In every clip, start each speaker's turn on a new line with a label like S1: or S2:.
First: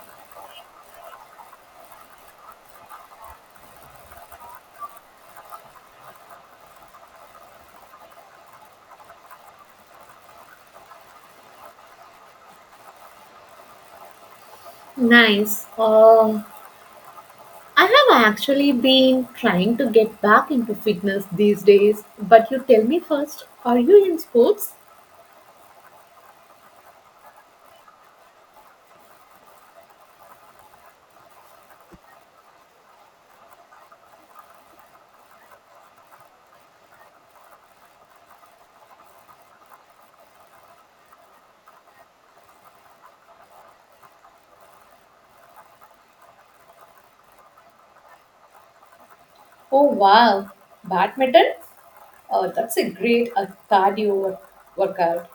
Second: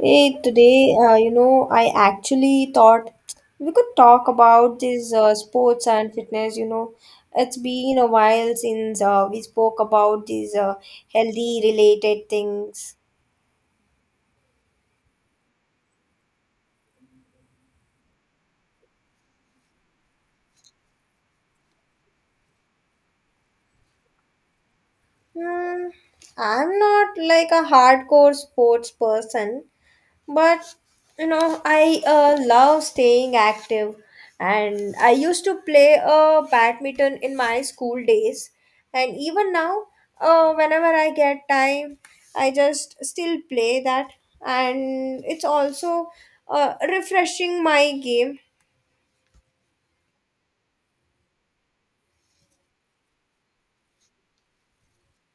S1: Hey, today, I actually thought we could talk about this sports and fitness. You know, it's been a while since we spoke about these healthy related things.
S2: Nice. I have actually been trying to get back into fitness these days, but you tell me first, are you in sports?
S1: Hmm, I'm not like a hardcore sports person, but you know I love staying active and I used to play badminton in my school days, and even now, whenever I get time I just still play that, and it's also refreshing my game.
S2: Oh wow, badminton? Oh, that's a great cardio workout.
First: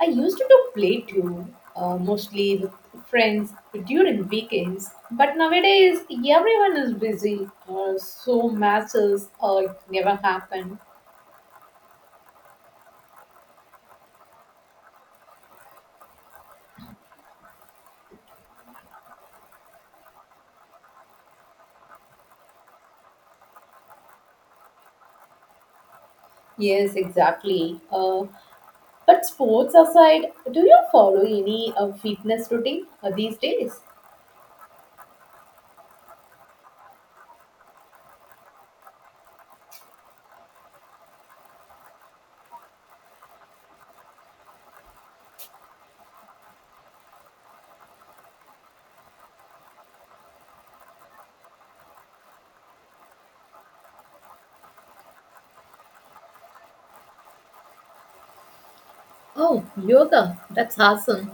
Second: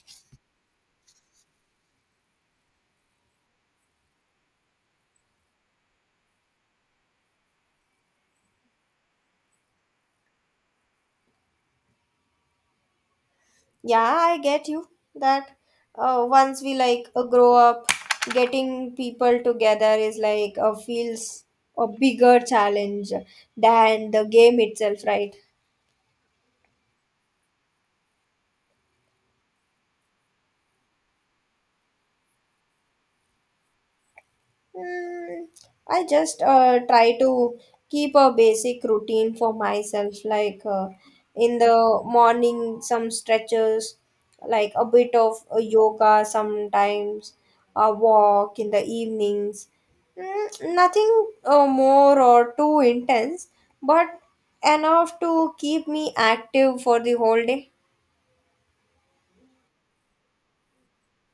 S2: I used to play too, mostly with friends during weekends. But nowadays, everyone is busy, so matches never happen.
S1: Yeah, I get you that once we grow up, getting people together is feels a bigger challenge than the game itself, right?
S2: Yes, exactly. But sports aside, do you follow any fitness routine these days?
S1: Mm, I just try to keep a basic routine for myself, in the morning, some stretches, like a bit of yoga sometimes, a walk in the evenings. Mm, nothing more or too intense, but enough to keep me active for the whole day.
S2: Oh, yoga, that's awesome.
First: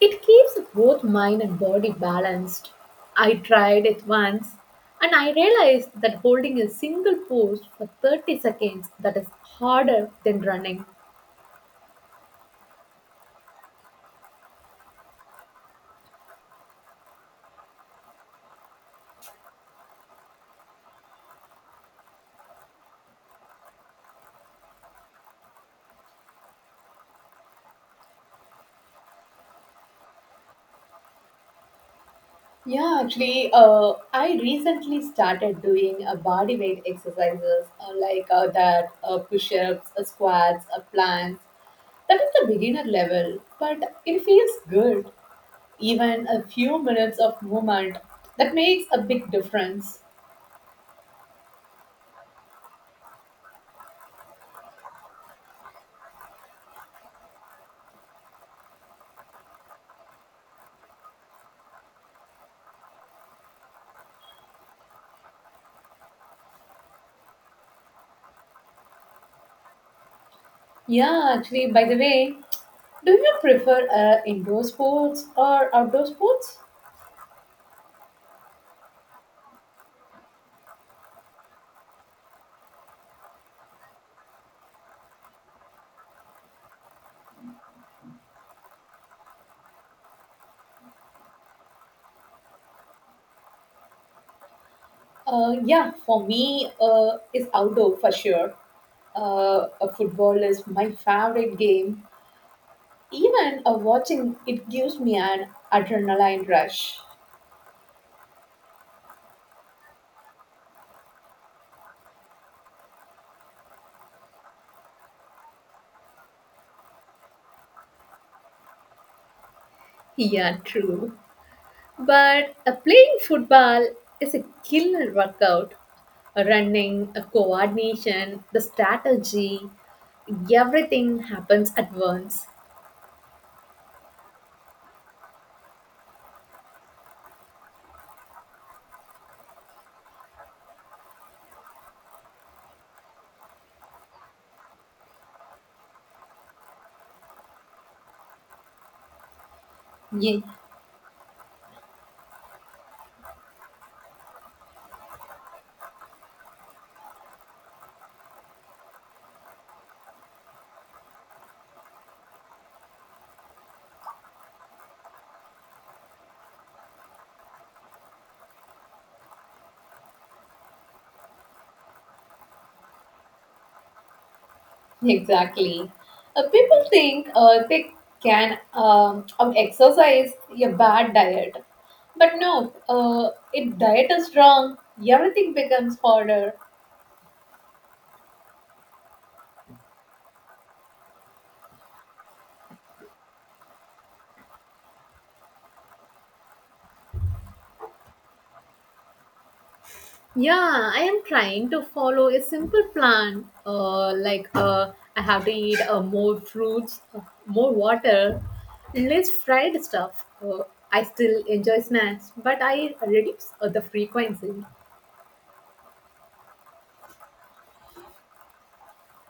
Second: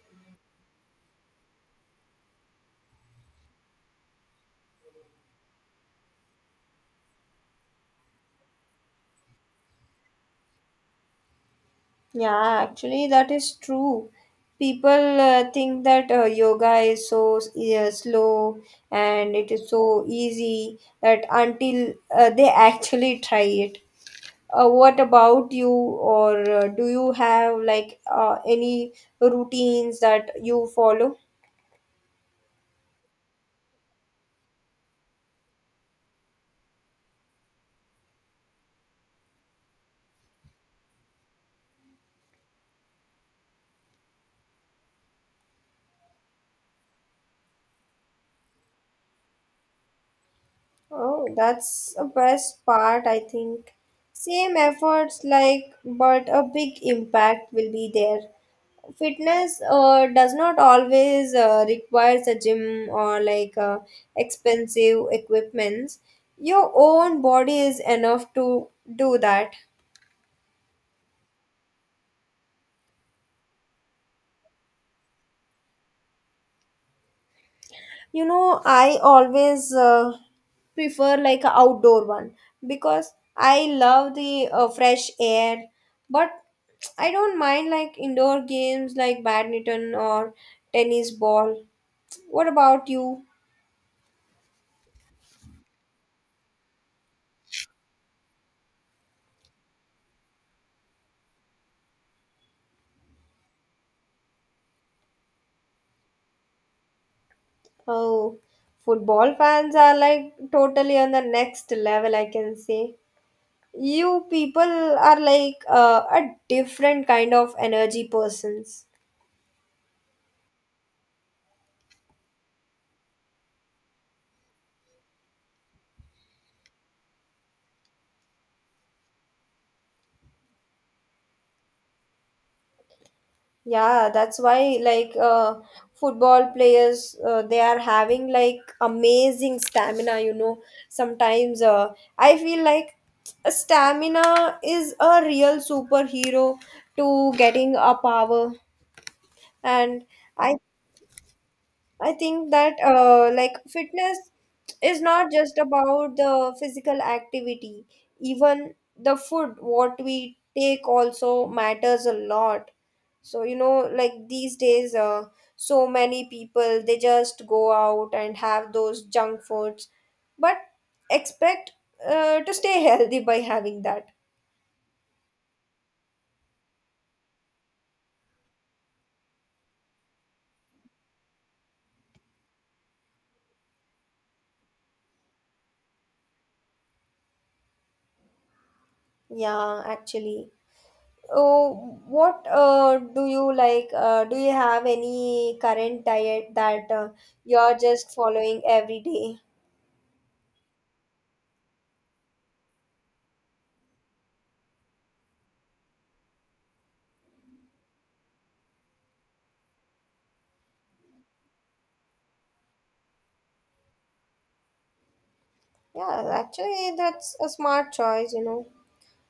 S2: It keeps both mind and body balanced. I tried it once and I realized that holding a single pose for 30 seconds that is harder than running.
S1: Yeah, actually, that is true. People think that yoga is so yeah, slow and it is so easy that until they actually try it. What about you, or do you have any routines that you follow?
S2: Yeah, actually, I recently started doing body weight exercises like that, push-ups, squats, planks. That is the beginner level, but it feels good. Even a few minutes of movement that makes a big difference.
S1: Oh, that's the best part, I think. Same efforts, like, but a big impact will be there. Fitness does not always requires a gym or expensive equipments. Your own body is enough to do that.
S2: Yeah, actually, by the way, do you prefer indoor sports or outdoor sports?
S1: You know, I always prefer like a outdoor one because I love the fresh air, but I don't mind like indoor games like badminton or tennis ball. What about you?
S2: Yeah, for me, it's outdoor for sure. Football is my favorite game. Even watching it gives me an adrenaline rush.
S1: Oh, football fans are like totally on the next level, I can say. You people are like a different kind of energy persons.
S2: Yeah, true. But playing football is a killer workout. Running, coordination, the strategy, everything happens at once.
S1: Yeah, that's why football players they are having like amazing stamina, you know. Sometimes I feel like stamina is a real superhero to getting a power, and
S2: Yeah,
S1: I I think that fitness is not just about the physical activity. Even the food, what we take, also matters a lot. So you know, like these days, so many people they just go out and have those junk foods, but expect to stay healthy by having that.
S2: exactly. People think they can exercise a bad diet, but no. If diet is wrong, everything becomes harder.
S1: Yeah, actually. Oh, what do you like? Do you have any current diet that you're just following every day?
S2: Yeah, I am trying to follow a simple plan. Like I have to eat more fruits, more water, less fried stuff. I still enjoy snacks, but I reduce the frequency.
S1: Yeah, actually, that's a smart choice, you know.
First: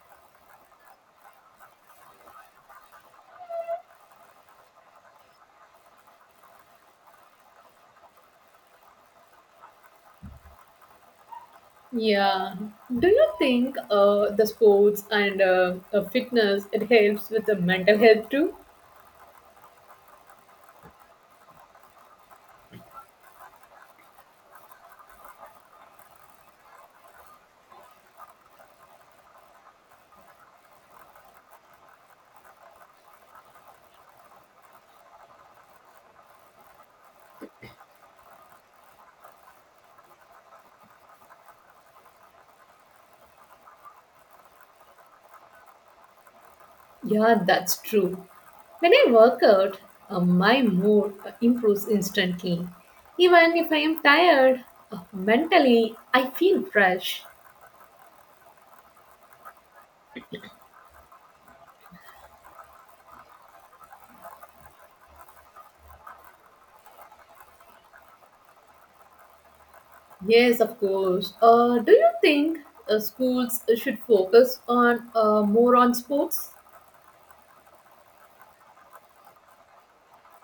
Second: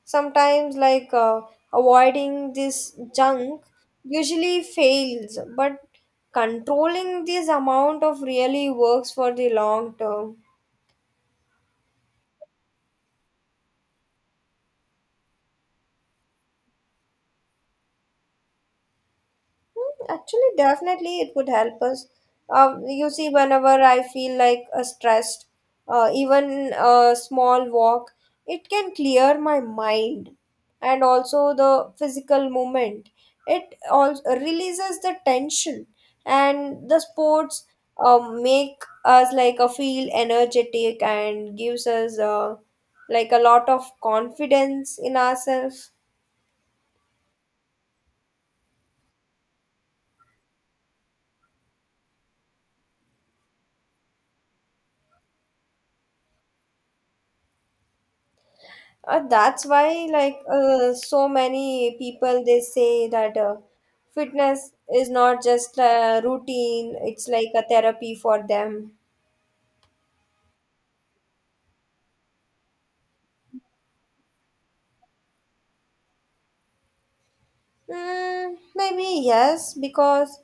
S1: Sometimes, like, avoiding this junk usually fails, but controlling this amount of really works for the long term.
S2: Yeah. Do you think the sports and fitness it helps with the mental health too?
S1: Mm, actually, definitely it would help us. You see, whenever I feel like stressed, even a small walk, it can clear my mind, and also the physical movement. It also releases the tension, and the sports make us like a feel energetic and gives us like a lot of confidence in ourselves.
S2: Yeah, that's true. When I work out, my mood improves instantly. Even if I am tired, mentally, I feel fresh.
S1: That's why, like, so many people they say that fitness is not just a routine; it's like a therapy for them.
S2: Yes, of course. Do you think schools should focus on more on sports?
S1: Mm, maybe yes, because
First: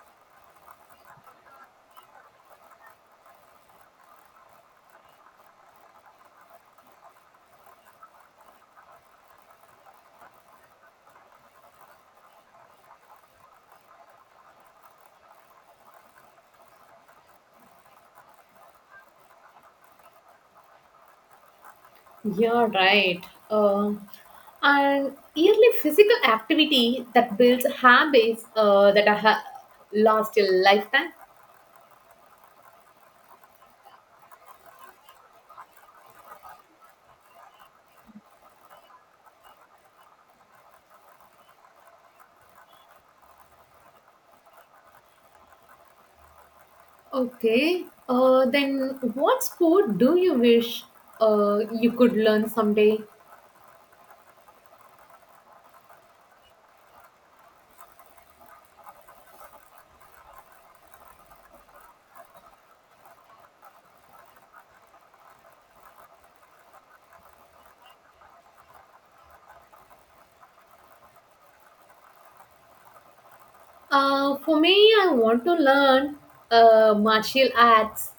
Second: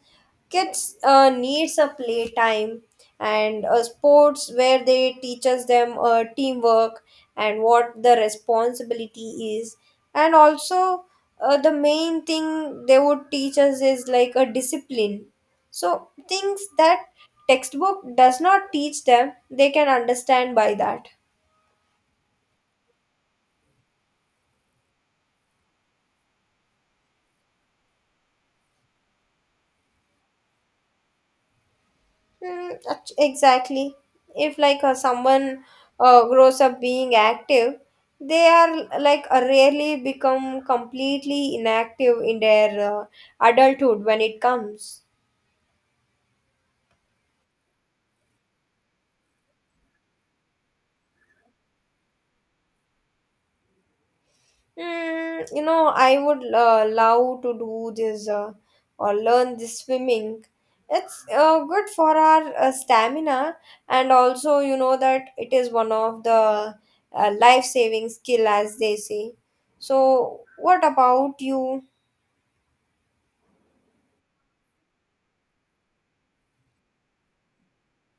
S1: kids needs a playtime, and sports where they teaches them teamwork and what the responsibility is, and also the main thing they would teach us is like a discipline. So things that textbook does not teach them, they can understand by that.
S2: Yeah, right. Uh, and yearly physical activity that builds habits that are last a lifetime.
S1: Mm, exactly. If someone grows up being active, they are rarely become completely inactive in their uh, adulthood when it comes.
S2: Okay. Then what sport do you wish you could learn someday?
S1: Mm, you know, I would love to do this or learn this swimming. It's good for our stamina, and also you know that it is one of the life-saving skill, as they say. So, what about you?
S2: For me, I want to learn martial arts,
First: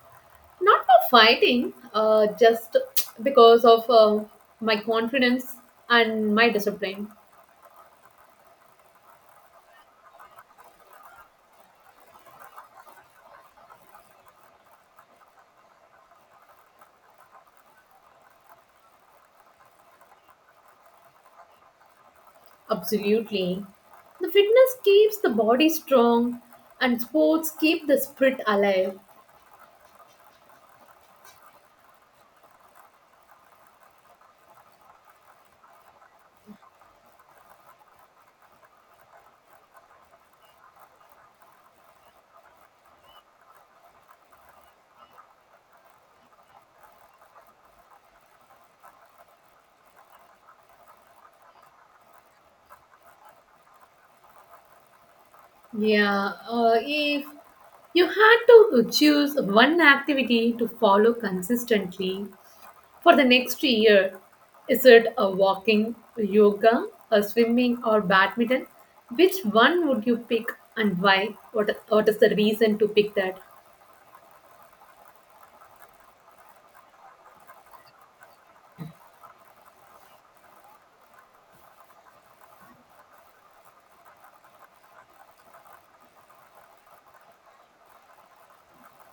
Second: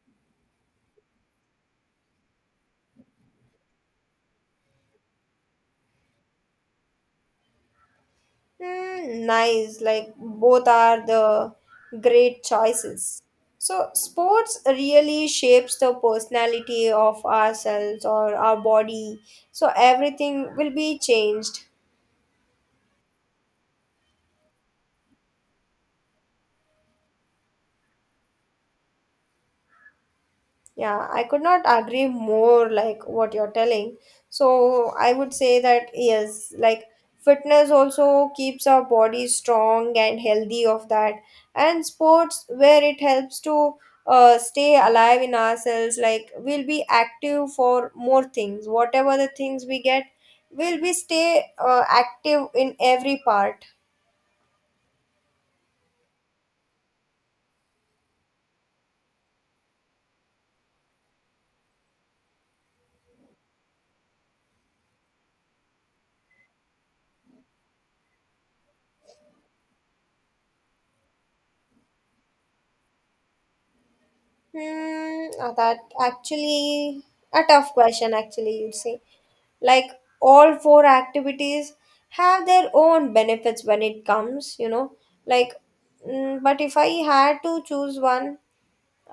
S2: not for fighting, just because of my confidence and my discipline.
S1: Mm, nice. Like both are the great choices. So sports really shapes the personality of ourselves or our body. So everything will be changed.
S2: Absolutely. The fitness keeps the body strong, and sports keep the spirit alive.
S1: Yeah, I could not agree more like what you're telling. So I would say that yes, like fitness also keeps our body strong and healthy of that. And sports where it helps to stay alive in ourselves, like we'll be active for more things. Whatever the things we get, we'll be stay active in every part.
S2: Yeah, if you had to choose one activity to follow consistently for the next year, is it a walking, yoga, a swimming, or badminton? Which one would you pick and why? What is the reason to pick that?
S1: Hmm, that actually a tough question actually you'd say. Like all four activities have their own benefits when it comes, you know, like mm, but if I had to choose one,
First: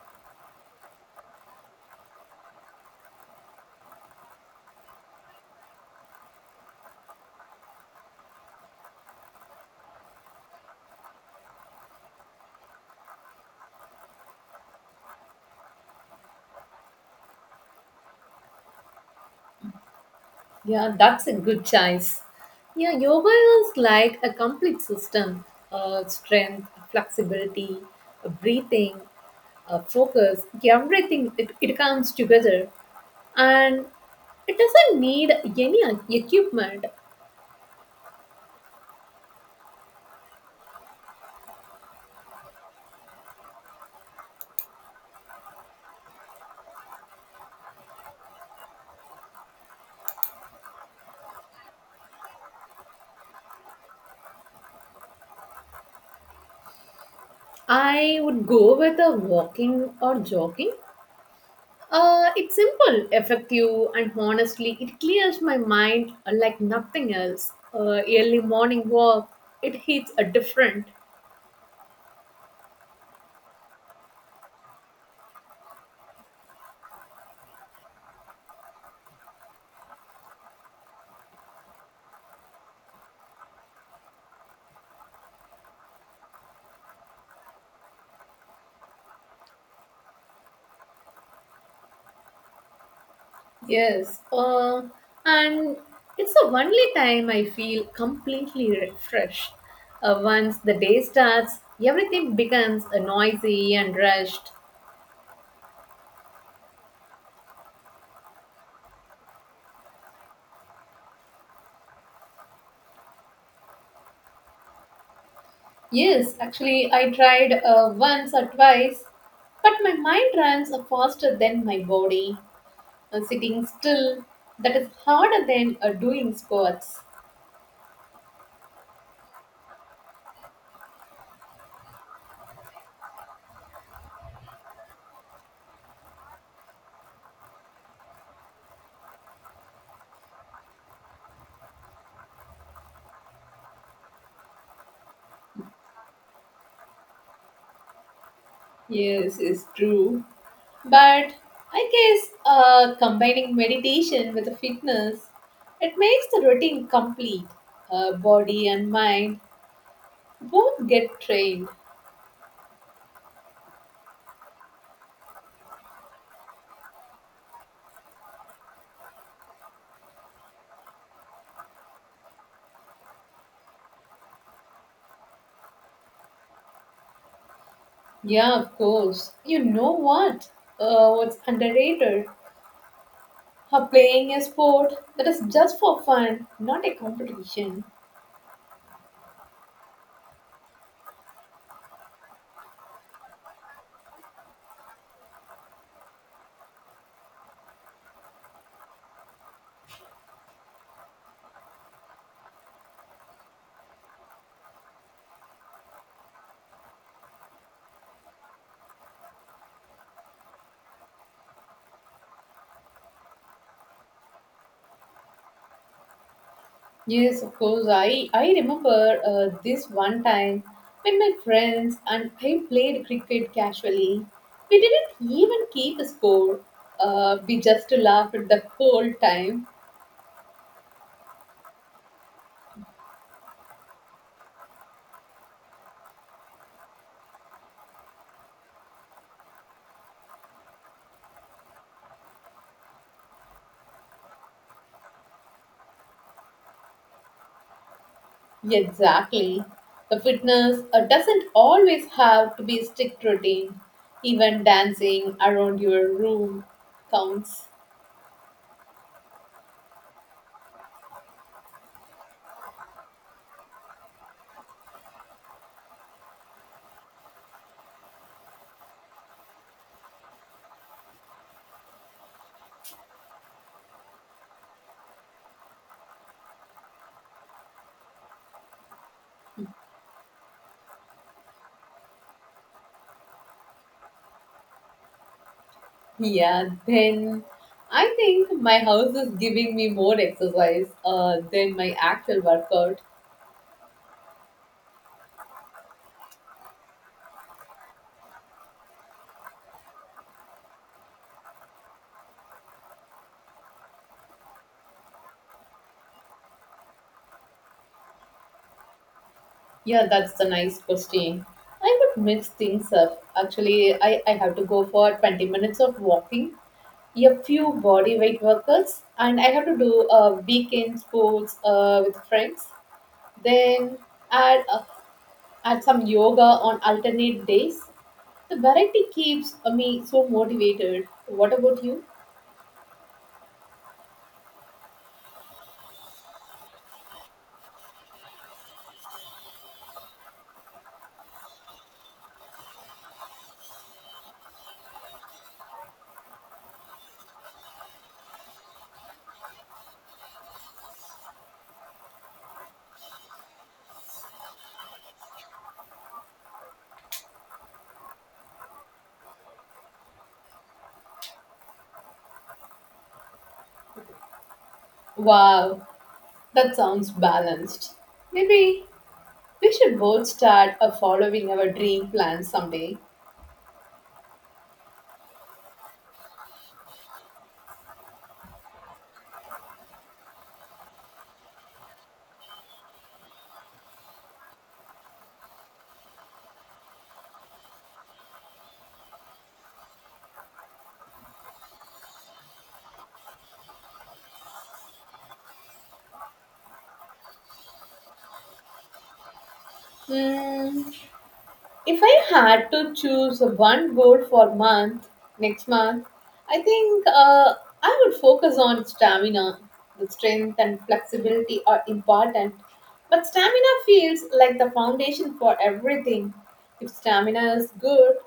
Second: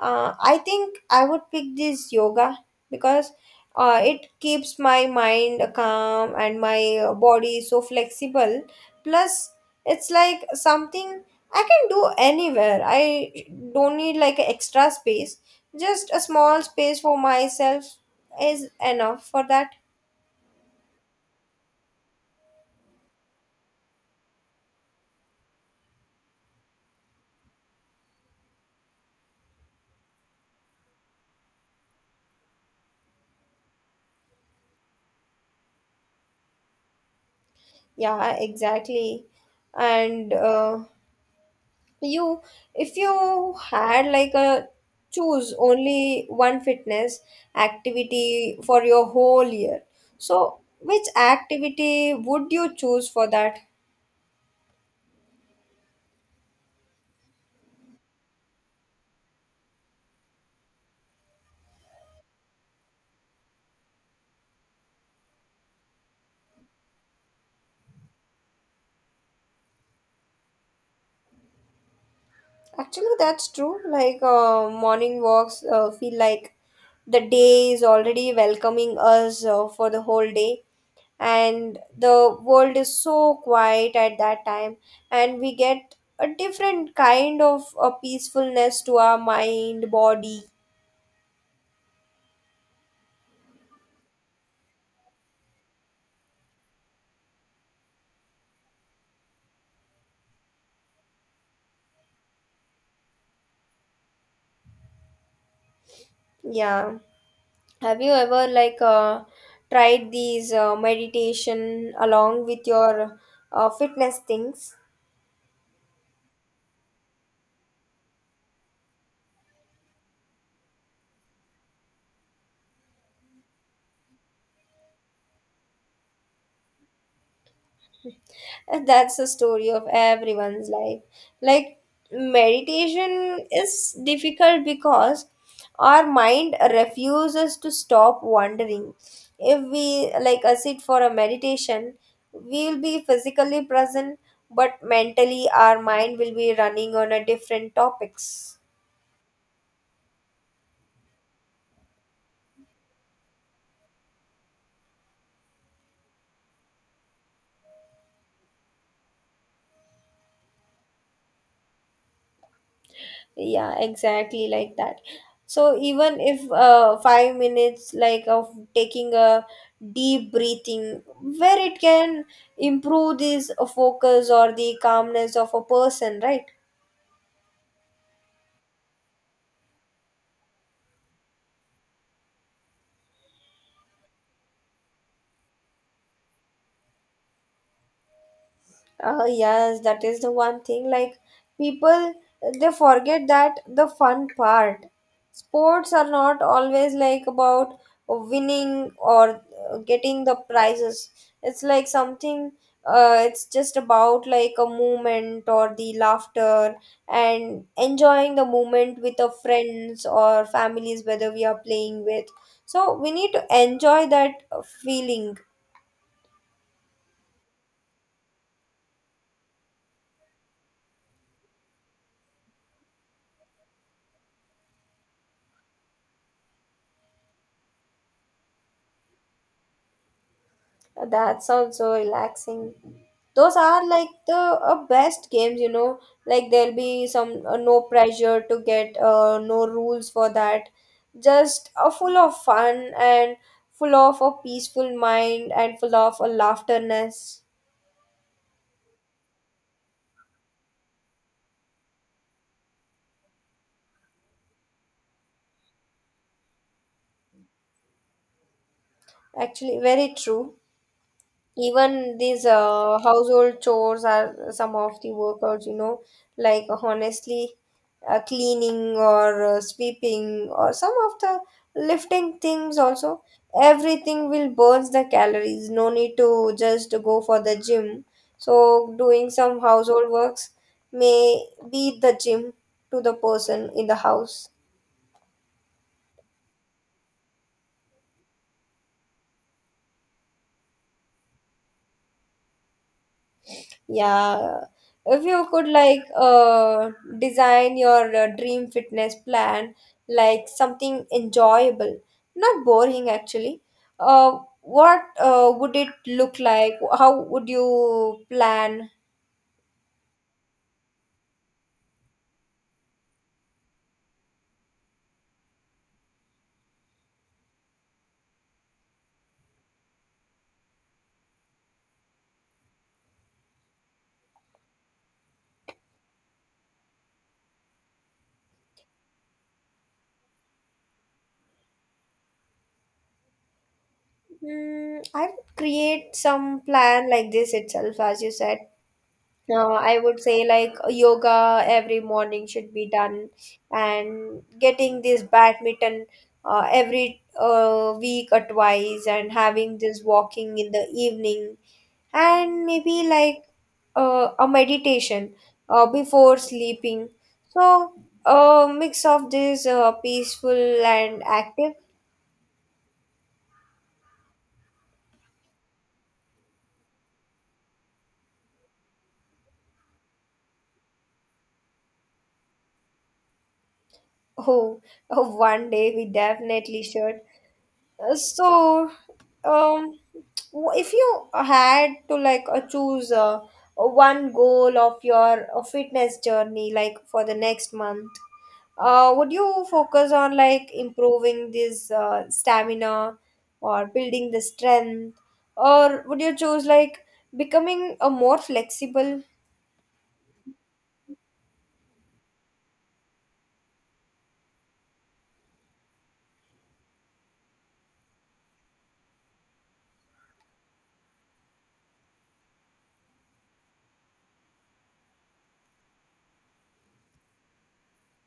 S1: I think I would pick this yoga because it keeps my mind calm and my body so flexible. Plus, it's like something I can do anywhere. I don't need like extra space, just a small space for myself is enough for that.
S2: Yeah, that's a good choice. Yeah, yoga is like a complete system: strength, flexibility, breathing, focus. Everything it comes together and it doesn't need any equipment.
S1: Yeah, exactly. And you, if you had like a choose only one fitness activity for your whole year, so which activity would you choose for that?
S2: I would go with a walking or jogging. It's simple, effective, and honestly, it clears my mind like nothing else. Early morning walk, it hits a different.
S1: Actually, that's true. Like morning walks feel like the day is already welcoming us for the whole day, and the world is so quiet at that time, and we get a different kind of a peacefulness to our mind body.
S2: Yes, and it's the only time I feel completely refreshed. Once the day starts, everything becomes noisy and rushed.
S1: Yeah, have you ever tried these meditation along with your fitness things?
S2: Yes, actually, I tried once or twice, but my mind runs faster than my body. Sitting still, that is harder than doing squats.
S1: And that's the story of everyone's life. Like, meditation is difficult because our mind refuses to stop wandering. If we sit for a meditation, we'll be physically present, but mentally our mind will be running on a different topics.
S2: Yes, it's true. But I guess combining meditation with the fitness, it makes the routine complete. Body and mind both get trained.
S1: Yeah, exactly like that. So even if 5 minutes like of taking a deep breathing where it can improve this focus or the calmness of a person, right?
S2: Yeah, of course. You know what? What's underrated? Or playing a sport that is just for fun, not a competition.
S1: Yes, that is the one thing. Like people, they forget that the fun part. Sports are not always like about winning or getting the prizes. It's like something. It's just about like a moment or the laughter and enjoying the moment with our friends or families, whether we are playing with. So we need to enjoy that feeling.
S2: Yes, of course. I remember this one time when my friends and I played cricket casually. We didn't even keep a score. We just laughed the whole time.
S1: That sounds so relaxing. Those are like the best games, you know. Like there'll be some no pressure to get, no rules for that. Just full of fun and full of a peaceful mind and full of a laughterness.
S2: Exactly. The fitness doesn't always have to be a strict routine. Even dancing around your room counts.
S1: Actually, very true. Even these household chores are some of the workouts, you know, like honestly, cleaning or sweeping or some of the lifting things also. Everything will burn the calories. No need to just go for the gym. So doing some household works may be the gym to the person in the house.
S2: Yeah, then I think my house is giving me more exercise than my actual workout.
S1: Yeah, if you could design your dream fitness plan, like something enjoyable, not boring actually. What would it look like? How would you plan?
S2: Yeah, that's a nice question. I would mix things up. Actually, I have to go for 20 minutes of walking, a few body weight workouts, and I have to do weekend sports with friends. Then add, uh, add some yoga on alternate days. The variety keeps me so motivated. What about you?
S1: Hmm, I would create some plan like this itself, as you said. I would say like yoga every morning should be done, and getting this badminton every week or twice, and having this walking in the evening, and maybe like a meditation before sleeping. So a mix of this peaceful and active.
S2: Wow, that sounds balanced. Maybe we should both start following our dream plans someday.
S1: Oh, one day we definitely should. So, um, if you had to choose one goal of your fitness journey, like for the next month, would you focus on like improving this stamina or building the strength, or would you choose like becoming a more flexible?
S2: Hmm. If I had to choose one goal next month, I think I would focus on stamina. The strength and flexibility are important, but stamina feels like the foundation for everything. If stamina is good,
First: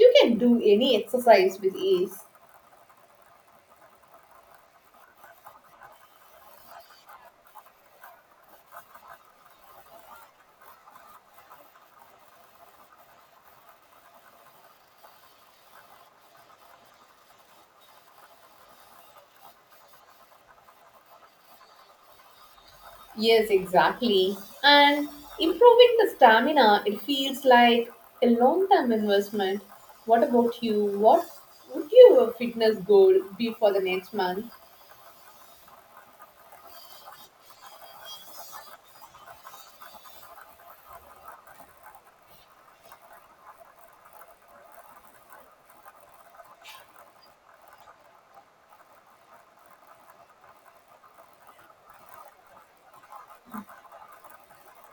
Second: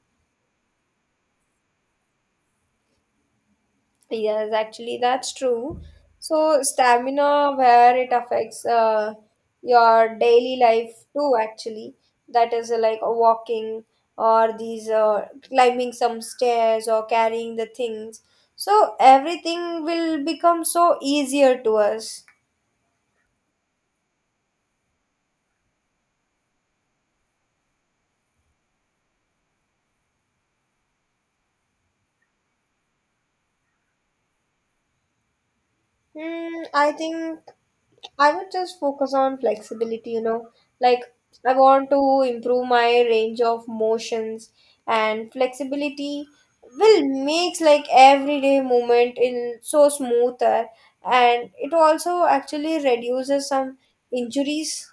S2: you can do any exercise with ease.
S1: Yes, actually, that's true. So, stamina, where it affects your daily life too, actually. That is like walking or these climbing some stairs or carrying the things. So, everything will become so easier to us.
S2: Yes, exactly. And improving the stamina, it feels like a long term investment. What about you? What would your fitness goal be for the next month?
S1: Hmm, I think I would just focus on flexibility, you know, like I want to improve my range of motions, and flexibility will makes like everyday movement in so smoother, and it also actually reduces some injuries.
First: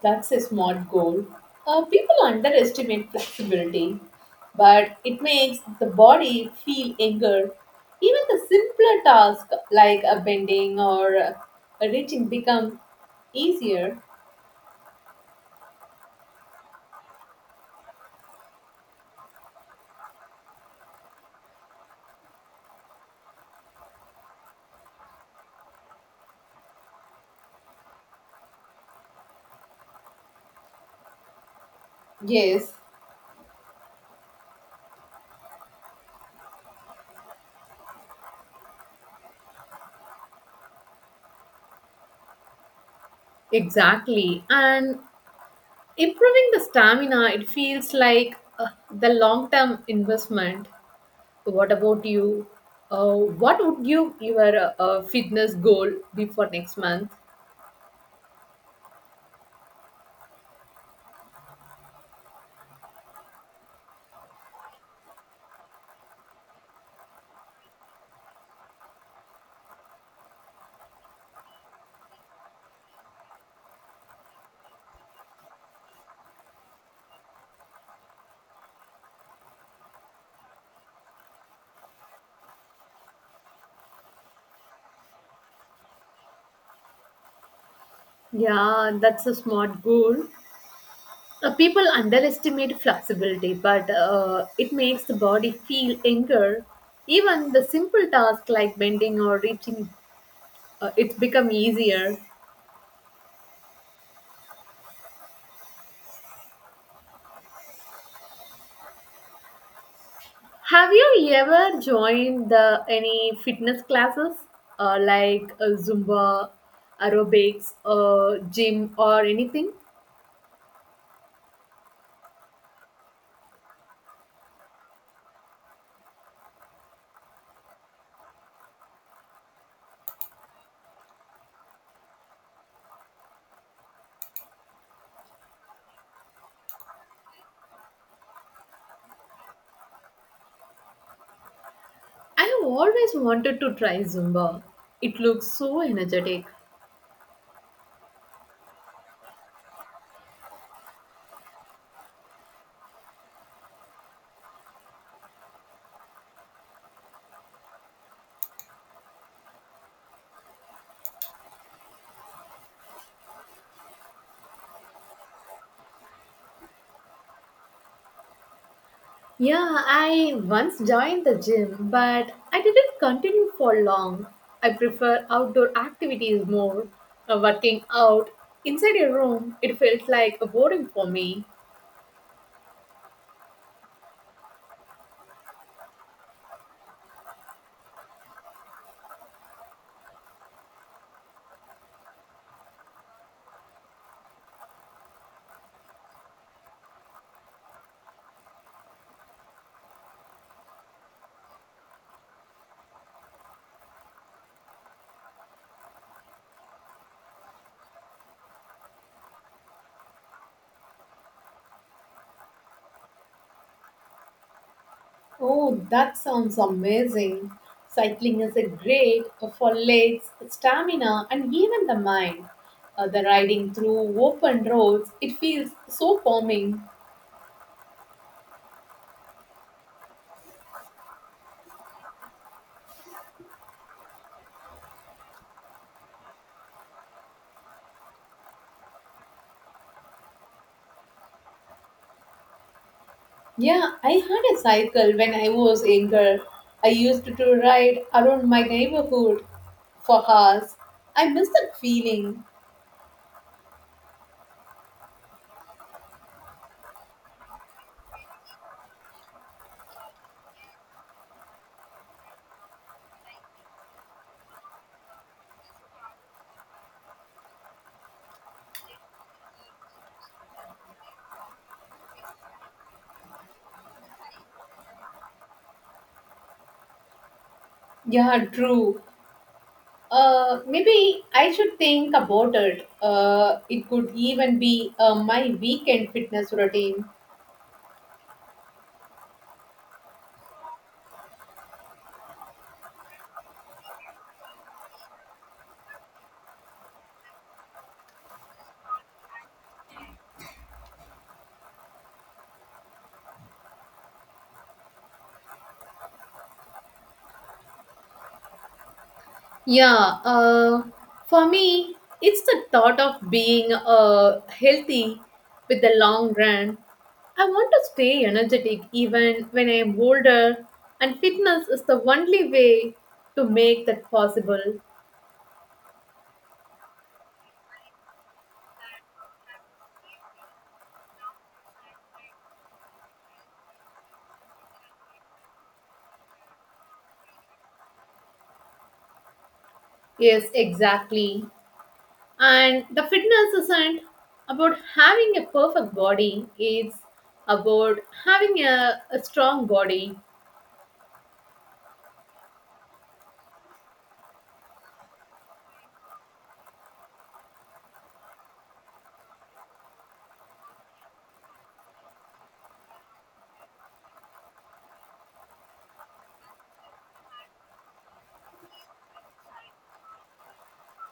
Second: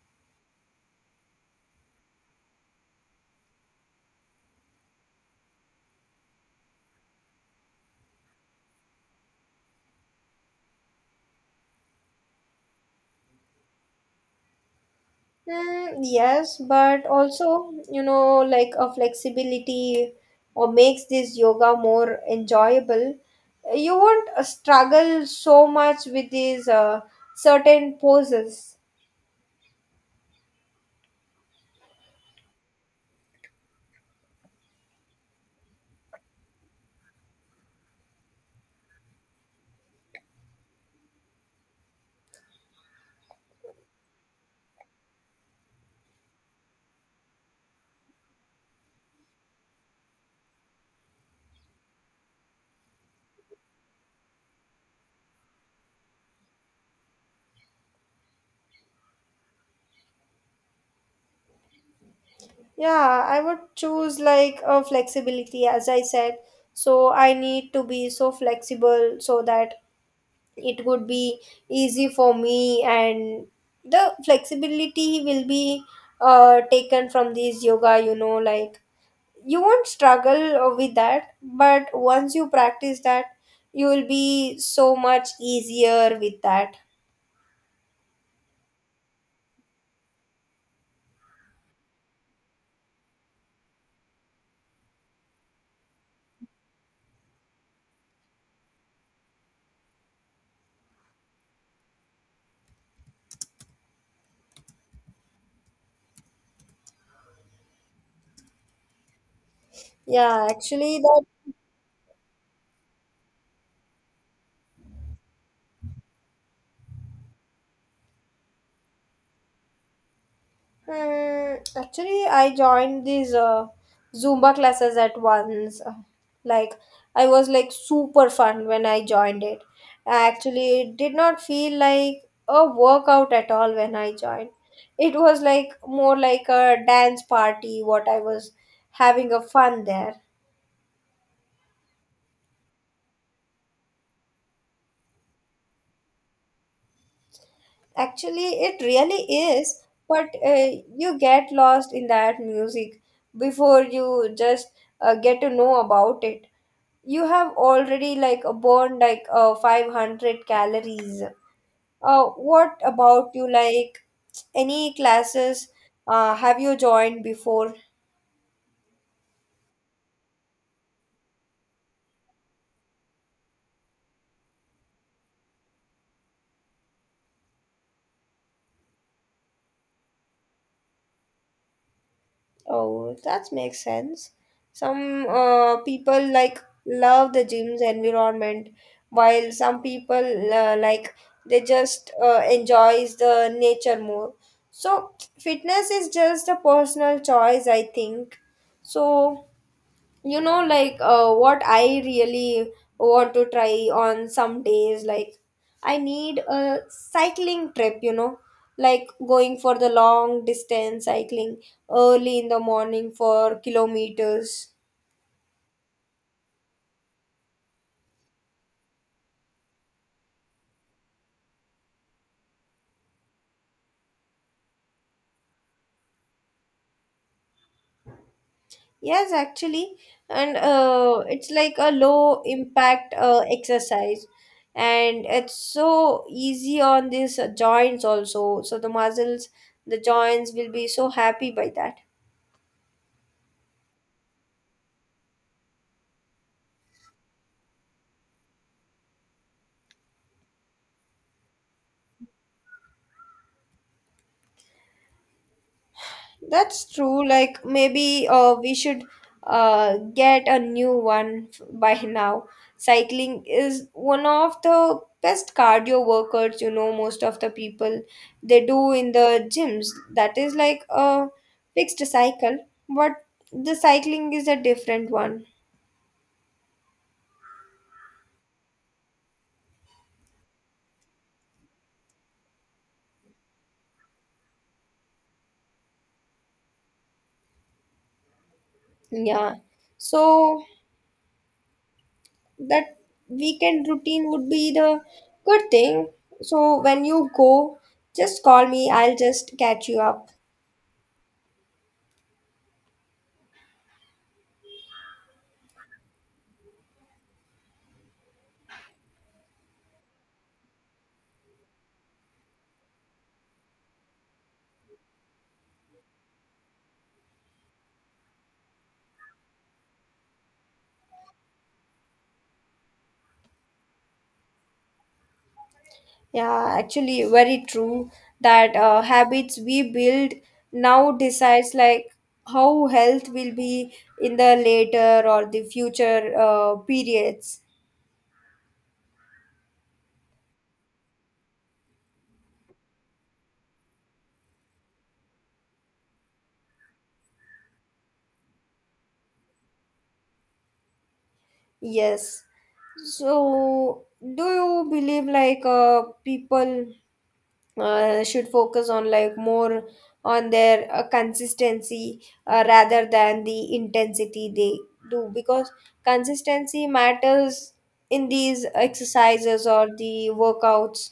S2: That's a smart goal. People underestimate flexibility, but it makes the body feel younger. Even the simpler tasks like a bending or reaching become easier.
S1: Mm, yes, but also, you know, like a flexibility or makes this yoga more enjoyable. You won't struggle so much with these certain poses.
S2: Yes, exactly. And improving the stamina, it feels like the long term investment. What about you? What would your fitness goal be for next month?
S1: Yeah, I would choose like a flexibility, as I said. So I need to be so flexible so that it would be easy for me, and the flexibility will be taken from these yoga, you know, like you won't struggle with that, but once you practice that you will be so much easier with that.
S2: Yeah, that's a smart goal. People underestimate flexibility, but it makes the body feel younger. Even the simple tasks like bending or reaching, it's become easier.
S1: Yeah,
S2: Have
S1: actually that.
S2: you ever joined any fitness classes like Zumba, aerobics, gym, or anything?
S1: Hmm, actually I joined these Zumba classes at once. Like I was like super fun when I joined it. Actually, it did not feel like a workout at all when I joined. It was like more like a dance party what I was having a fun there.
S2: I have always wanted to try Zumba. It looks so energetic.
S1: Actually, it really is, but you get lost in that music before you just get to know about it. You have already burned 500 calories. What about you? Like any classes have you joined before?
S2: Yeah, I once joined the gym, but I didn't continue for long. I prefer outdoor activities more. Working out inside a room, it felt like boring for me.
S1: Oh, that makes sense. Some people like love the gym's environment, while some people like they just enjoys the nature more. So fitness is just a personal choice, I think. So what I really want to try on some days like I need a cycling trip, like going for the long distance cycling early in the morning for kilometers.
S2: Oh, that sounds amazing. Cycling is a great for legs, stamina, and even the mind. The riding through open roads, it feels so calming.
S1: Yes, actually, and it's like a low impact exercise, and it's so easy on these joints also, so the muscles, the joints will be so happy by that.
S2: Yeah, I had a cycle when I was younger. I used to ride around my neighborhood for hours. I miss that feeling.
S1: That's true. Like maybe we should get a new one by now. Cycling is one of the best cardio workouts, most of the people they do in the gyms. That is like a fixed cycle, but the cycling is a different one.
S2: Yeah, true. Maybe I should think about it. It could even be my weekend fitness routine.
S1: Yeah. So that weekend routine would be the good thing. So when you go, just call me. I'll just catch you up.
S2: Yeah, for me, it's the thought of being healthy with the long run. I want to stay energetic even when I am older, and fitness is the only way to make that possible.
S1: Yeah, actually, very true that habits we build now decides like how health will be in the later or the future periods.
S2: Yes, exactly. And the fitness isn't about having a perfect body, it's about having a strong body.
S1: Yes. So, do you believe like people? Should focus on like more on their consistency rather than the intensity they do, because consistency matters in these exercises or the workouts?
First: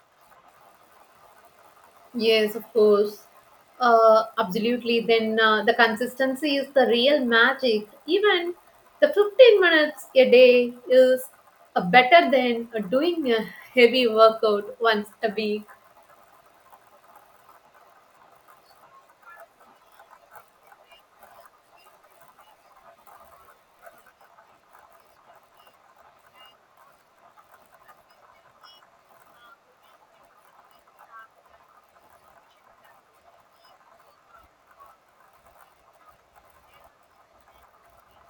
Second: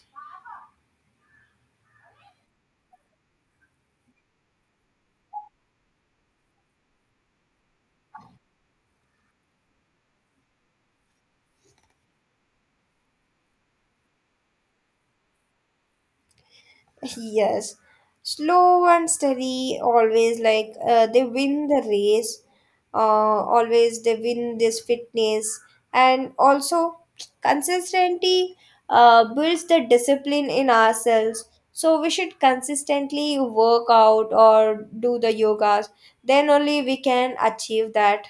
S2: Yes, of course. Absolutely. Then the consistency is the real magic. Even the 15 minutes a day is better than doing a heavy workout once a week.
S1: Yes, slow and steady always like they win the race. Always they win this fitness, and also consistency builds the discipline in ourselves. So we should consistently work out or do the yogas. Then only we can achieve that.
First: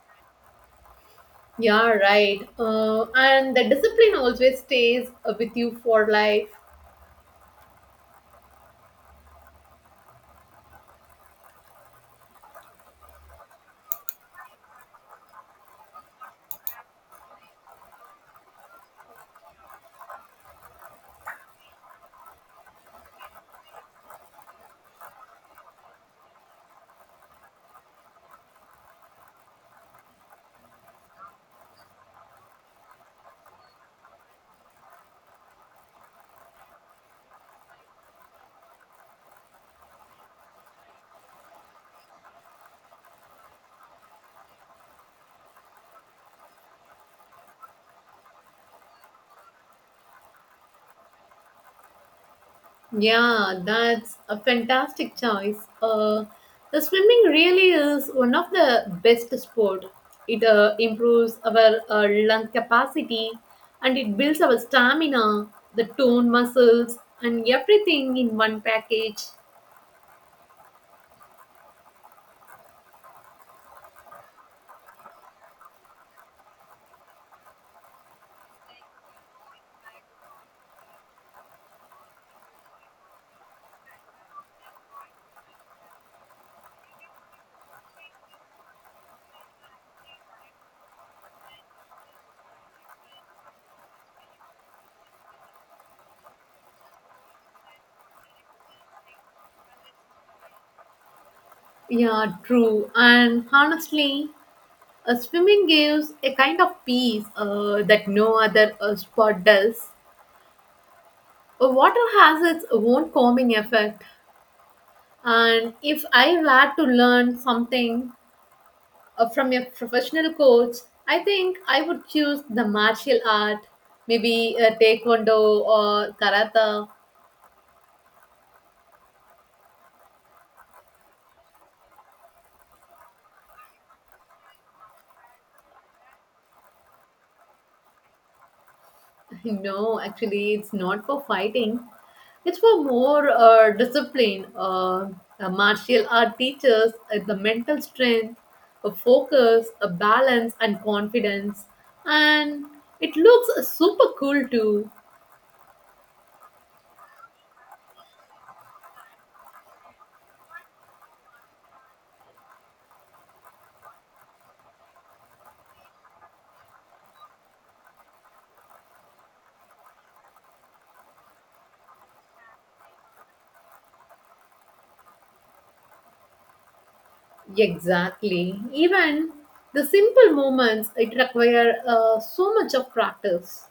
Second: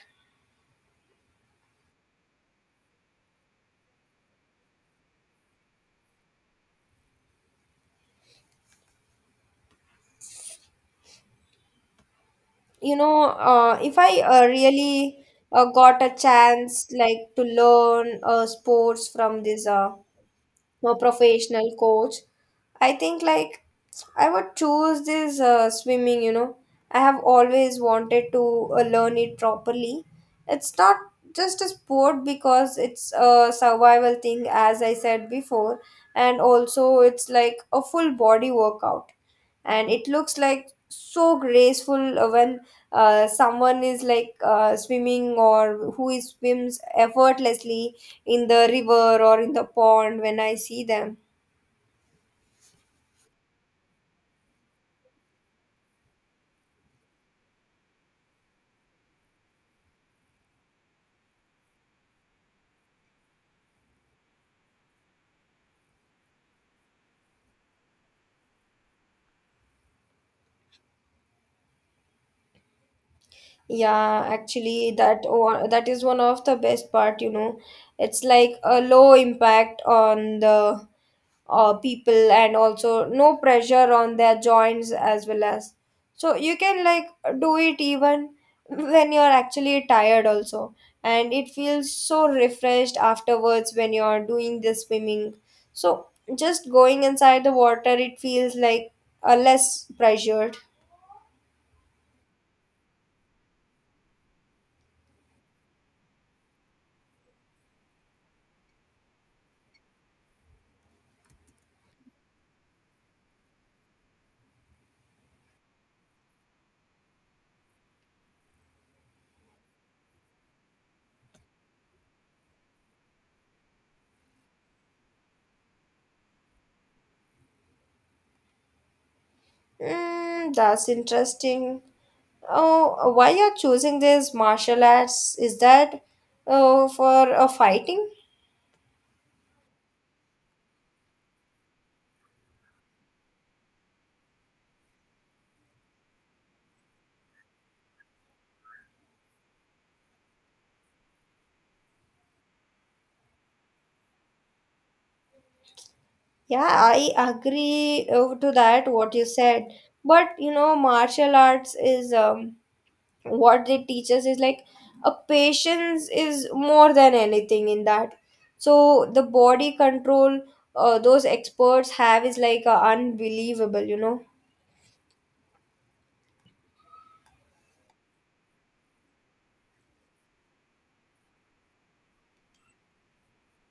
S2: Yeah, right. And the discipline always stays with you for life.
S1: If I really got a chance like to learn sports from this. A professional coach, I think like I would choose this swimming. I have always wanted to learn it properly. It's not just a sport, because it's a survival thing, as I said before. And also it's like a full body workout, and it looks like so graceful when someone is like swimming, or who is swims effortlessly in the river or in the pond, when I see them.
S2: Yeah, that's a fantastic choice. The swimming really is one of the best sport. It improves our lung capacity and it builds our stamina, the tone muscles, and everything in one package.
S1: Yeah, actually, that is one of the best part, it's like a low impact on the people, and also no pressure on their joints as well. As so you can like do it even when you're actually tired also, and it feels so refreshed afterwards when you're doing the swimming. So just going inside the water, it feels like less pressured.
S2: Yeah, true. And honestly, swimming gives a kind of peace that no other sport does. Water has its own calming effect. And if I had to learn something from a professional coach, I think I would choose the martial art, maybe taekwondo or karate.
S1: Mm, that's interesting. Oh, why you're choosing this martial arts? Is that for a fighting?
S2: No, actually, it's not for fighting. It's for more discipline. Martial art teaches the mental strength, a focus, a balance, and confidence. And it looks super cool too.
S1: Yeah, I agree to that what you said. But you know, martial arts is what they teach us is like a patience is more than anything in that. So the body control those experts have is like unbelievable, you know.
S2: Exactly. Even the simple movements, it require so much of practice.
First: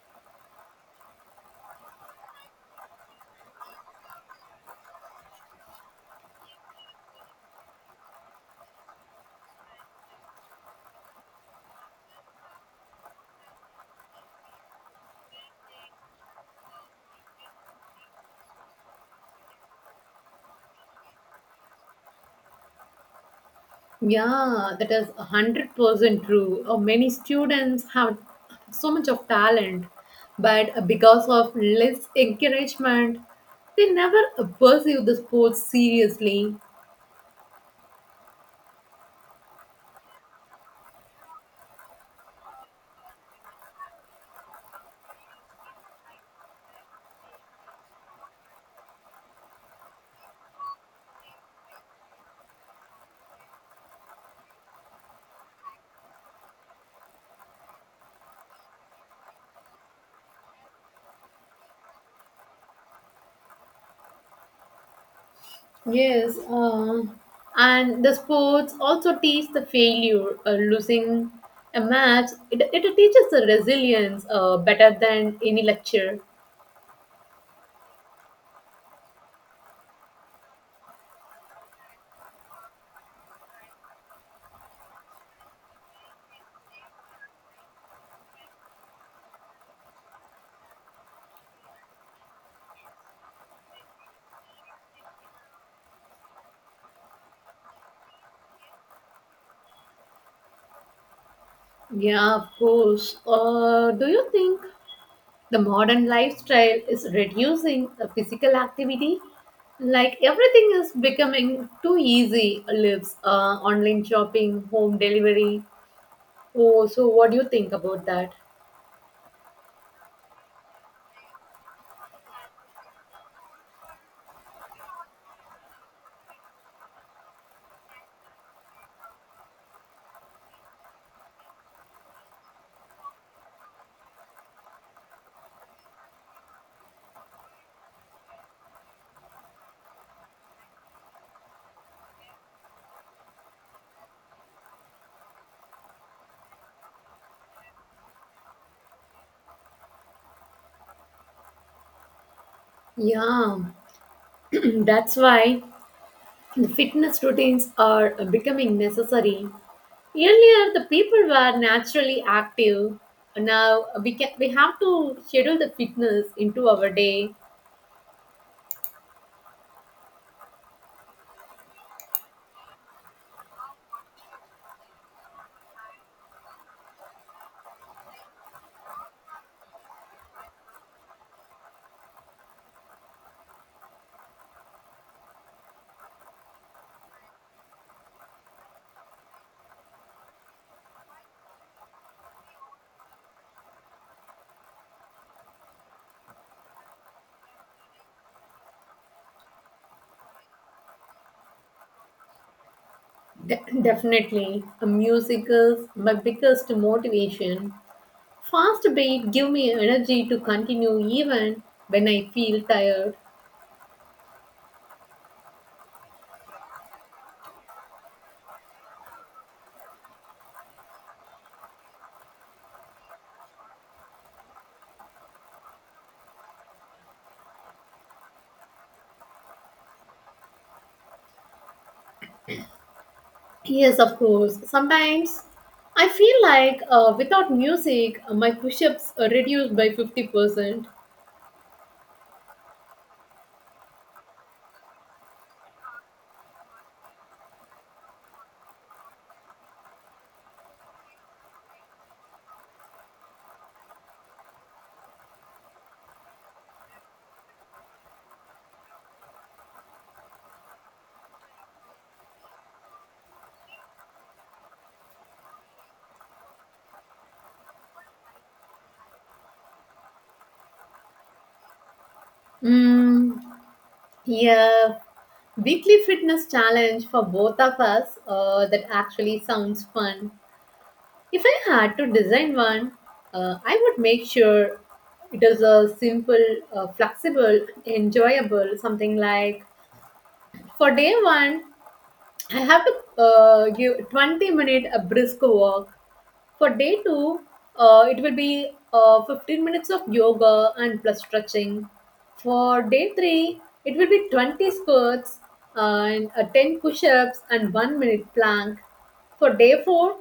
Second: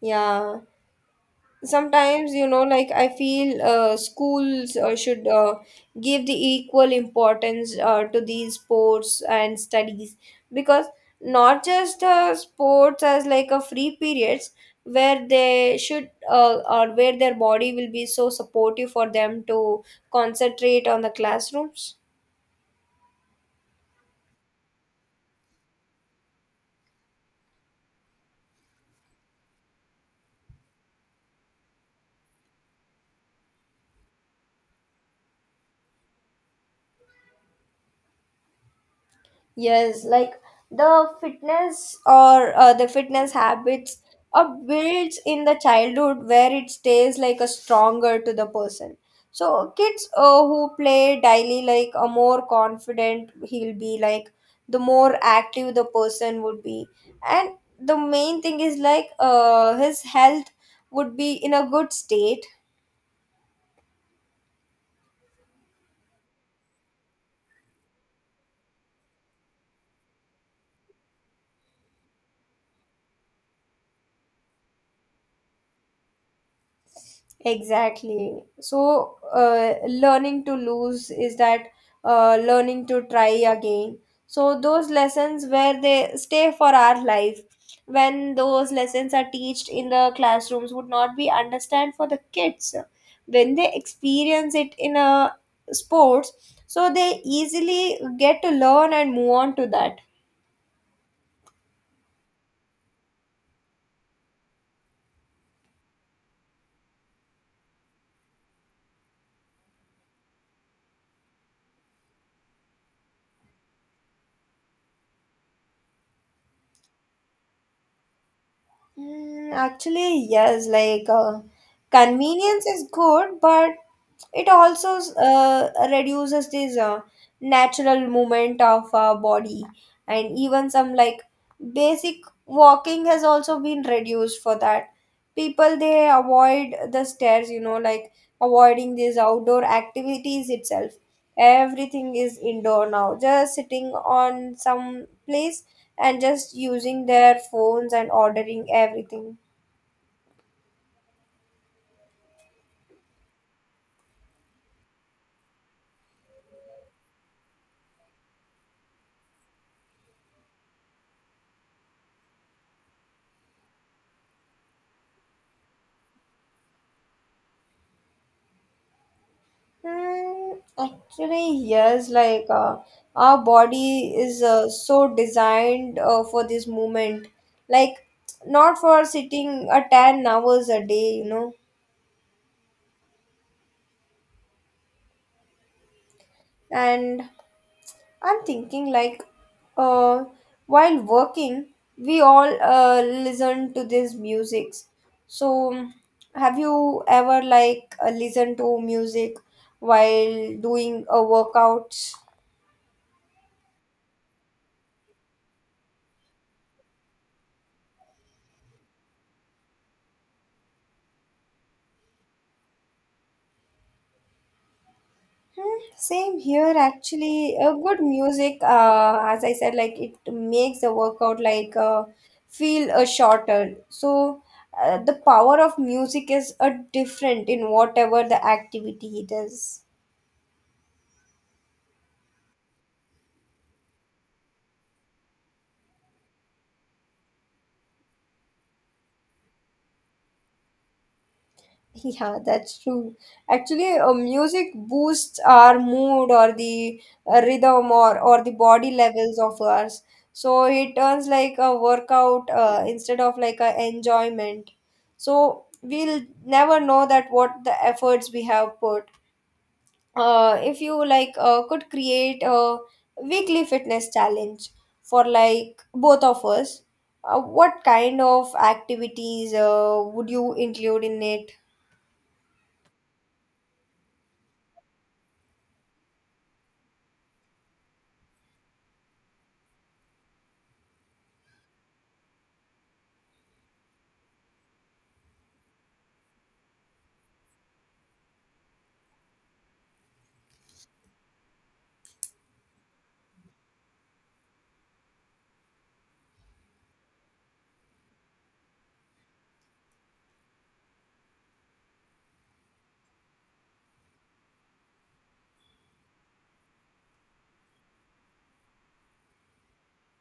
S1: Yeah. Sometimes, you know, like I feel schools should give the equal importance to these sports and studies. Because not just sports as like a free periods, where they should or where their body will be so supportive for them to concentrate on the classrooms.
S2: Yeah, that is a 100% true. Many students have so much of talent, but because of less encouragement, they never pursue the sports seriously.
S1: Yes, like the fitness or the fitness habits are built in the childhood, where it stays like a stronger to the person. So kids who play daily like a more confident, he'll be like the more active the person would be, and the main thing is like his health would be in a good state.
S2: Yes, and the sports also teach the failure, losing a match. It teaches the resilience better than any lecture.
S1: Exactly. So, learning to lose is that learning to try again. So, those lessons where they stay for our life, when those lessons are taught in the classrooms, would not be understand for the kids. When they experience it in a sports, so they easily get to learn and move on to that.
S2: Yeah, of course. Do you think the modern lifestyle is reducing the physical activity? Like everything is becoming too easy. Lives, online shopping, home delivery. Oh, so what do you think about that?
S1: Mm, actually, yes, like convenience is good, but it also reduces this natural movement of our body, and even some like basic walking has also been reduced for that. People, they avoid the stairs, you know, like avoiding these outdoor activities itself. Everything is indoor now, just sitting on some place and just using their phones and ordering everything.
S2: Yeah, that's why the fitness routines are becoming necessary. Earlier, the people were naturally active. Now we have to schedule the fitness into our day.
S1: Hmm, actually, yes, like our body is so designed for this movement, like not for sitting a 10 hours a day, you know. And I'm thinking, like, uh, while working, we all listen to this music. So, have you ever like listened to music while doing a workout?
S2: Definitely, a music is my biggest motivation. Fast beat give me energy to continue even when I feel tired.
S1: Hmm, same here, actually. Good music, as I said, like it makes the workout like feel shorter. So the power of music is different in whatever the activity it is.
S2: Yes, of course. Sometimes I feel like without music, my push-ups are reduced by 50%.
S1: Yeah, that's true. Actually, music boosts our mood, or the rhythm, or the body levels of ours. So it turns like a workout instead of like a enjoyment. So we'll never know that what the efforts we have put. If you like could create a weekly fitness challenge for like both of us, what kind of activities would you include in it?
S2: Mm, yeah, weekly fitness challenge for both of us. That actually sounds fun. If I had to design one, I would make sure it is a simple, flexible, enjoyable, something like for day one, I have to give 20 minute a brisk walk for day two, it will be 15 minutes of yoga and plus stretching. For day three, it will be 20 squats and 10 push ups and 1 minute plank. For day four,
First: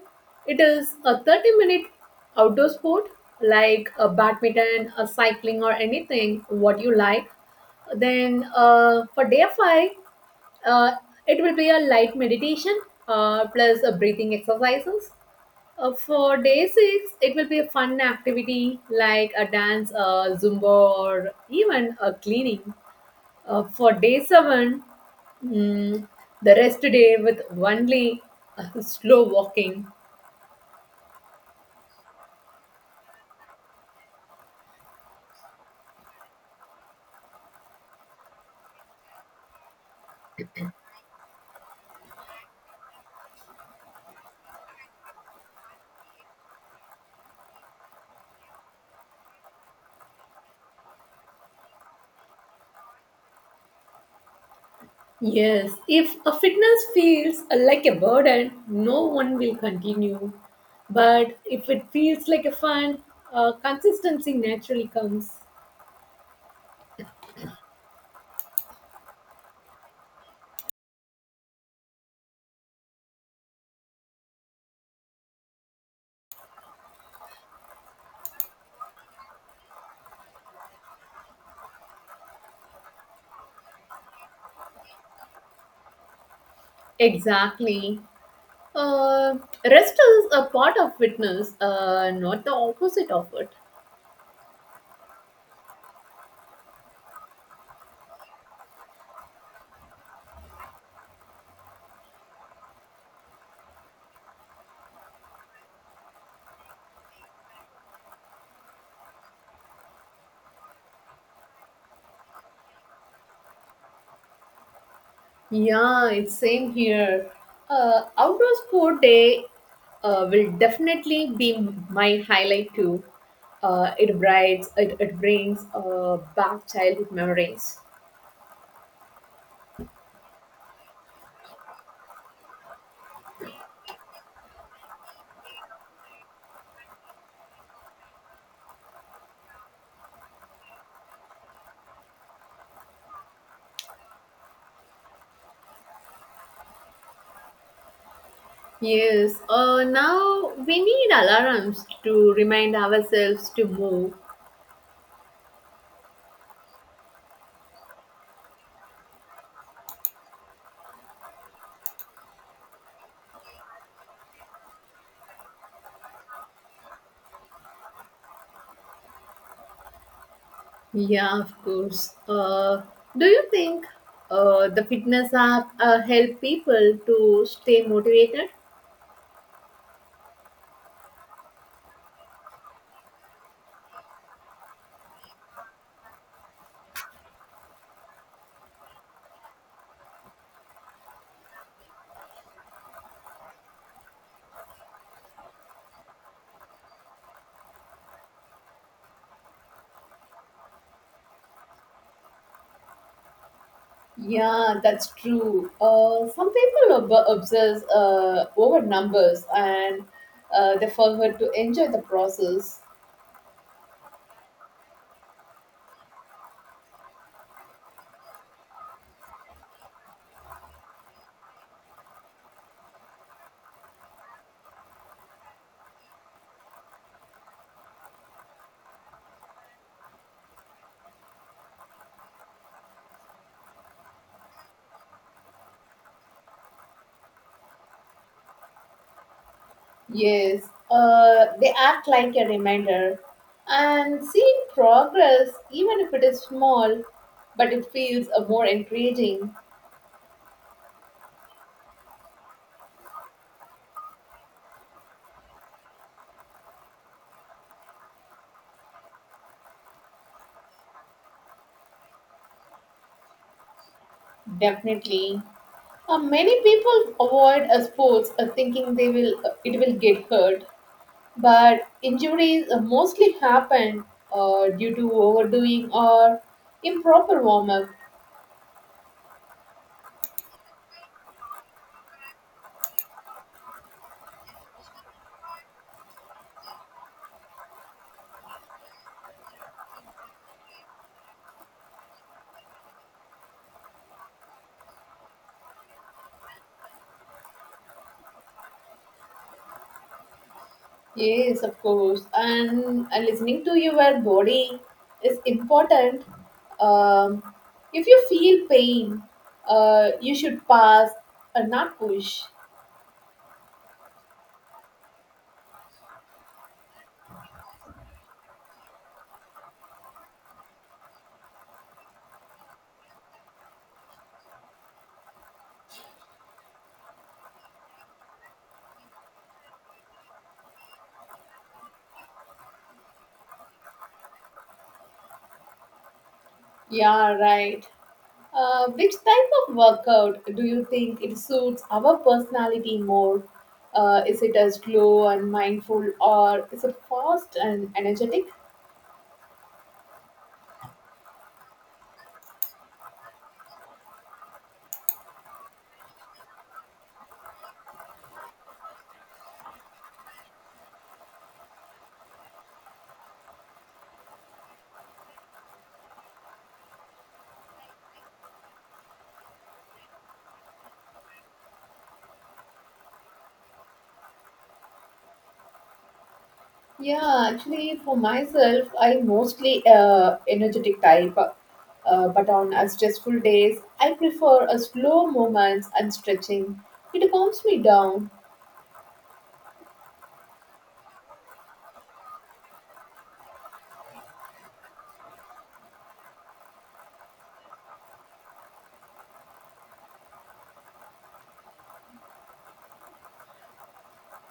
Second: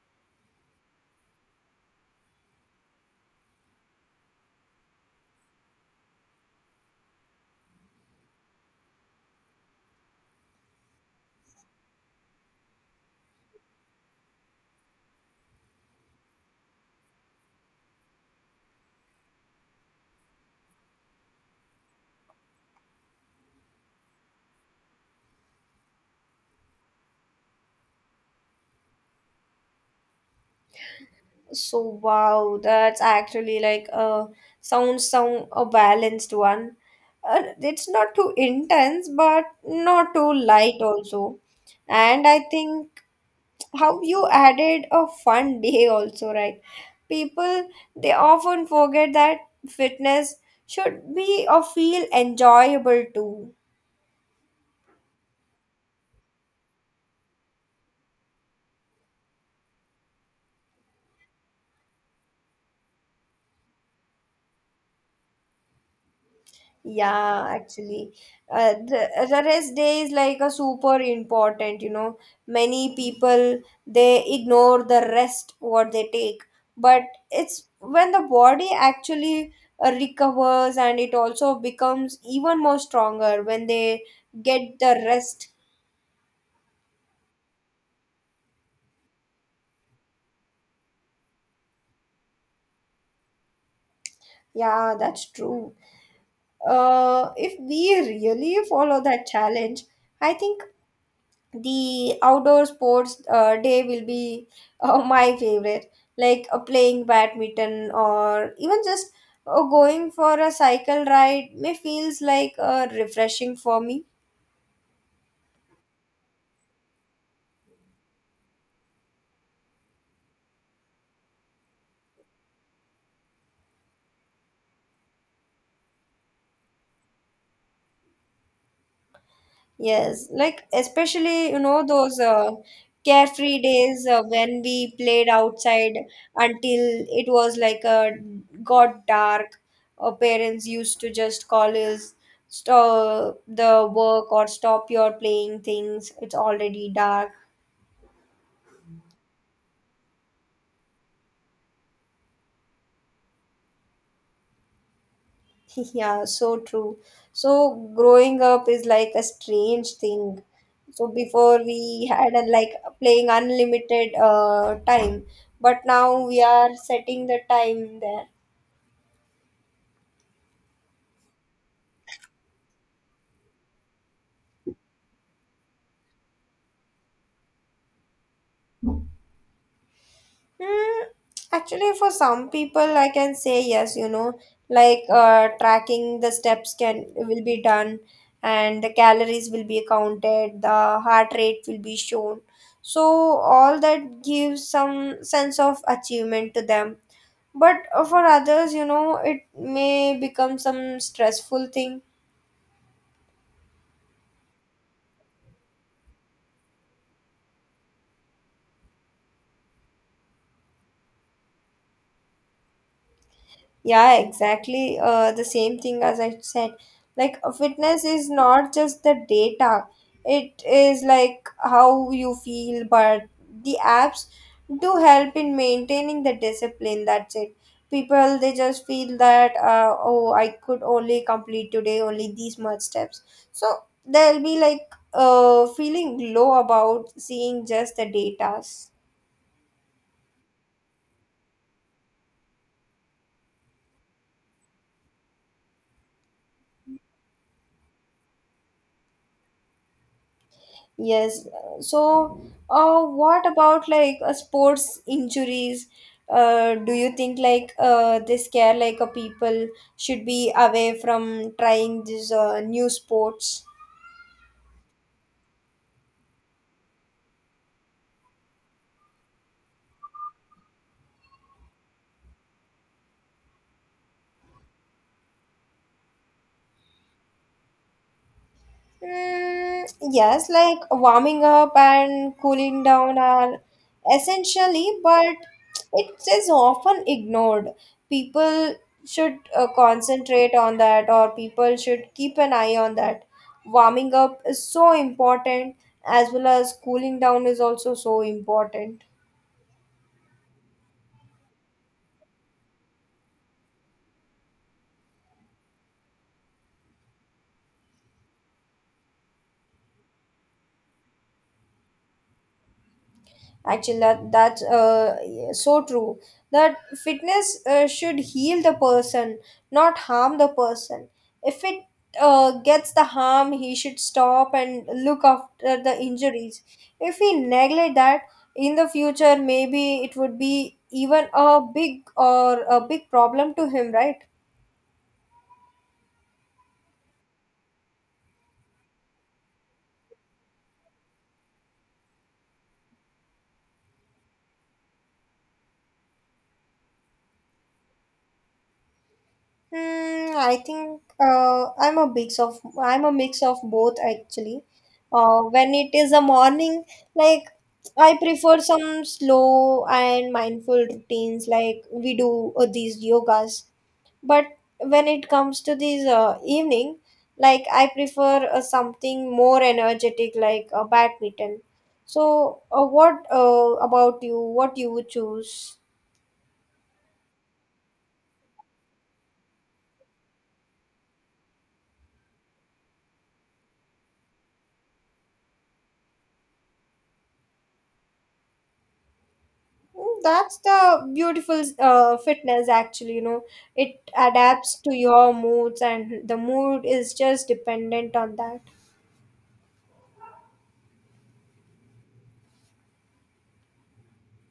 S2: it is a 30-minute outdoor sport like a badminton, a cycling, or anything what you like. Then for day five, uh, it will be a light meditation plus a breathing exercises for day six, it will be a fun activity like a dance, a zumba, or even a cleaning. For day seven, mm, the rest day with only slow walking.
S1: So wow, that's actually like a sounds some a balanced one. It's not too intense, but not too light also. And I think how you added a fun day also, right? People, they often forget that fitness should be or feel enjoyable too.
S2: Yes, if a fitness feels like a burden, no one will continue. But if it feels like a fun, consistency naturally comes.
S1: Yeah, actually, the rest day is like a super important, you know. Many people, they ignore the rest what they take, but it's when the body actually recovers, and it also becomes even more stronger when they get the rest.
S2: Exactly. Uh, Rest is a part of fitness, not the opposite of it.
S1: Yeah, that's true. If we really follow that challenge, I think the outdoor sports day will be my favorite, like playing badminton, or even just going for a cycle ride may feels like refreshing for me.
S2: Yeah, it's same here. Outdoor sport day will definitely be my highlight too. It brings back childhood memories.
S1: Yes, like especially, you know, those carefree days when we played outside until it was like got dark. Our parents used to just call us, stop the work or stop your playing things. It's already dark.
S2: Yes. Now we need alarms to remind ourselves to move.
S1: Yeah, so true. So growing up is like a strange thing. So before we had a, like playing unlimited time, but now we are setting the time there.
S2: Yeah, of course. Do you think the fitness app help people to stay motivated?
S1: Hmm, actually for some people I can say yes, you know, like tracking the steps can will be done, and the calories will be counted, the heart rate will be shown. So all that gives some sense of achievement to them, but for others, you know, it may become some stressful thing.
S2: Yeah, that's true. Some people obsess over numbers and they forget to enjoy the process.
S1: Yeah, exactly. The same thing as I said. Like, a fitness is not just the data, it is like how you feel, but the apps do help in maintaining the discipline. That's it. People, they just feel that, oh, I could only complete today only these much steps. So they'll be like feeling low about seeing just the data.
S2: Yes, they act like a reminder. And seeing progress, even if it is small, but it feels more encouraging.
S1: Yes. So, what about like sports injuries? Do you think like they scare like a people should be away from trying these new sports?
S2: Definitely. Many people avoid sports thinking they will it will get hurt, but injuries mostly happen due to overdoing or improper warm up.
S1: Mm, yes, like warming up and cooling down are essentially, but it is often ignored. People should concentrate on that, or people should keep an eye on that. Warming up is so important, as well as cooling down is also so important.
S2: Yes, of course. And listening to your body is important. Um, if you feel pain, you should pass and not push.
S1: Actually, that's so true. That fitness should heal the person, not harm the person. If it gets the harm, he should stop and look after the injuries. If we neglect that, in the future, maybe it would be even a big problem to him, right?
S2: Yeah, right. Which type of workout do you think it suits our personality more? Is it a slow and mindful, or is it fast and energetic?
S1: Hmm, I think I'm a mix of both, actually. When it is a morning, like I prefer some slow and mindful routines, like we do these yogas. But when it comes to these evening, like I prefer something more energetic, like badminton. So, what about you? What you would choose?
S2: Yeah, actually, for myself, I mostly energetic type, but on a stressful days, I prefer a slow movements and stretching. It calms me down.
S1: Mm, that's the beautiful fitness, actually. You know, it adapts to your moods, and the mood is just dependent on that.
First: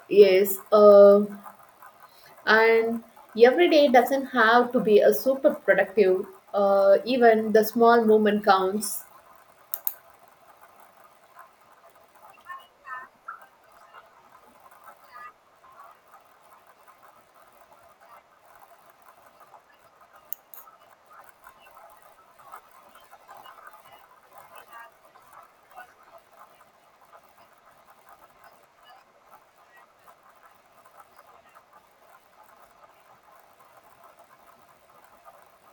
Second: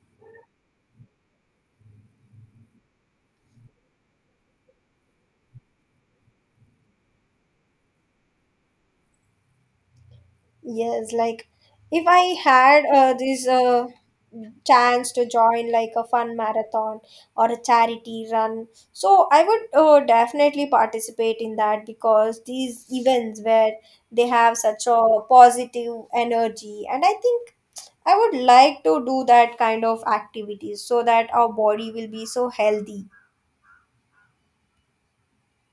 S2: Yes, and every day doesn't have to be a super productive even the small movement counts
S1: Yes, like if I had this chance to join like a fun marathon or a charity run, so I would definitely participate in that, because these events where they have such a positive energy, and I think I would like to do that kind of activities so that our body will be so healthy.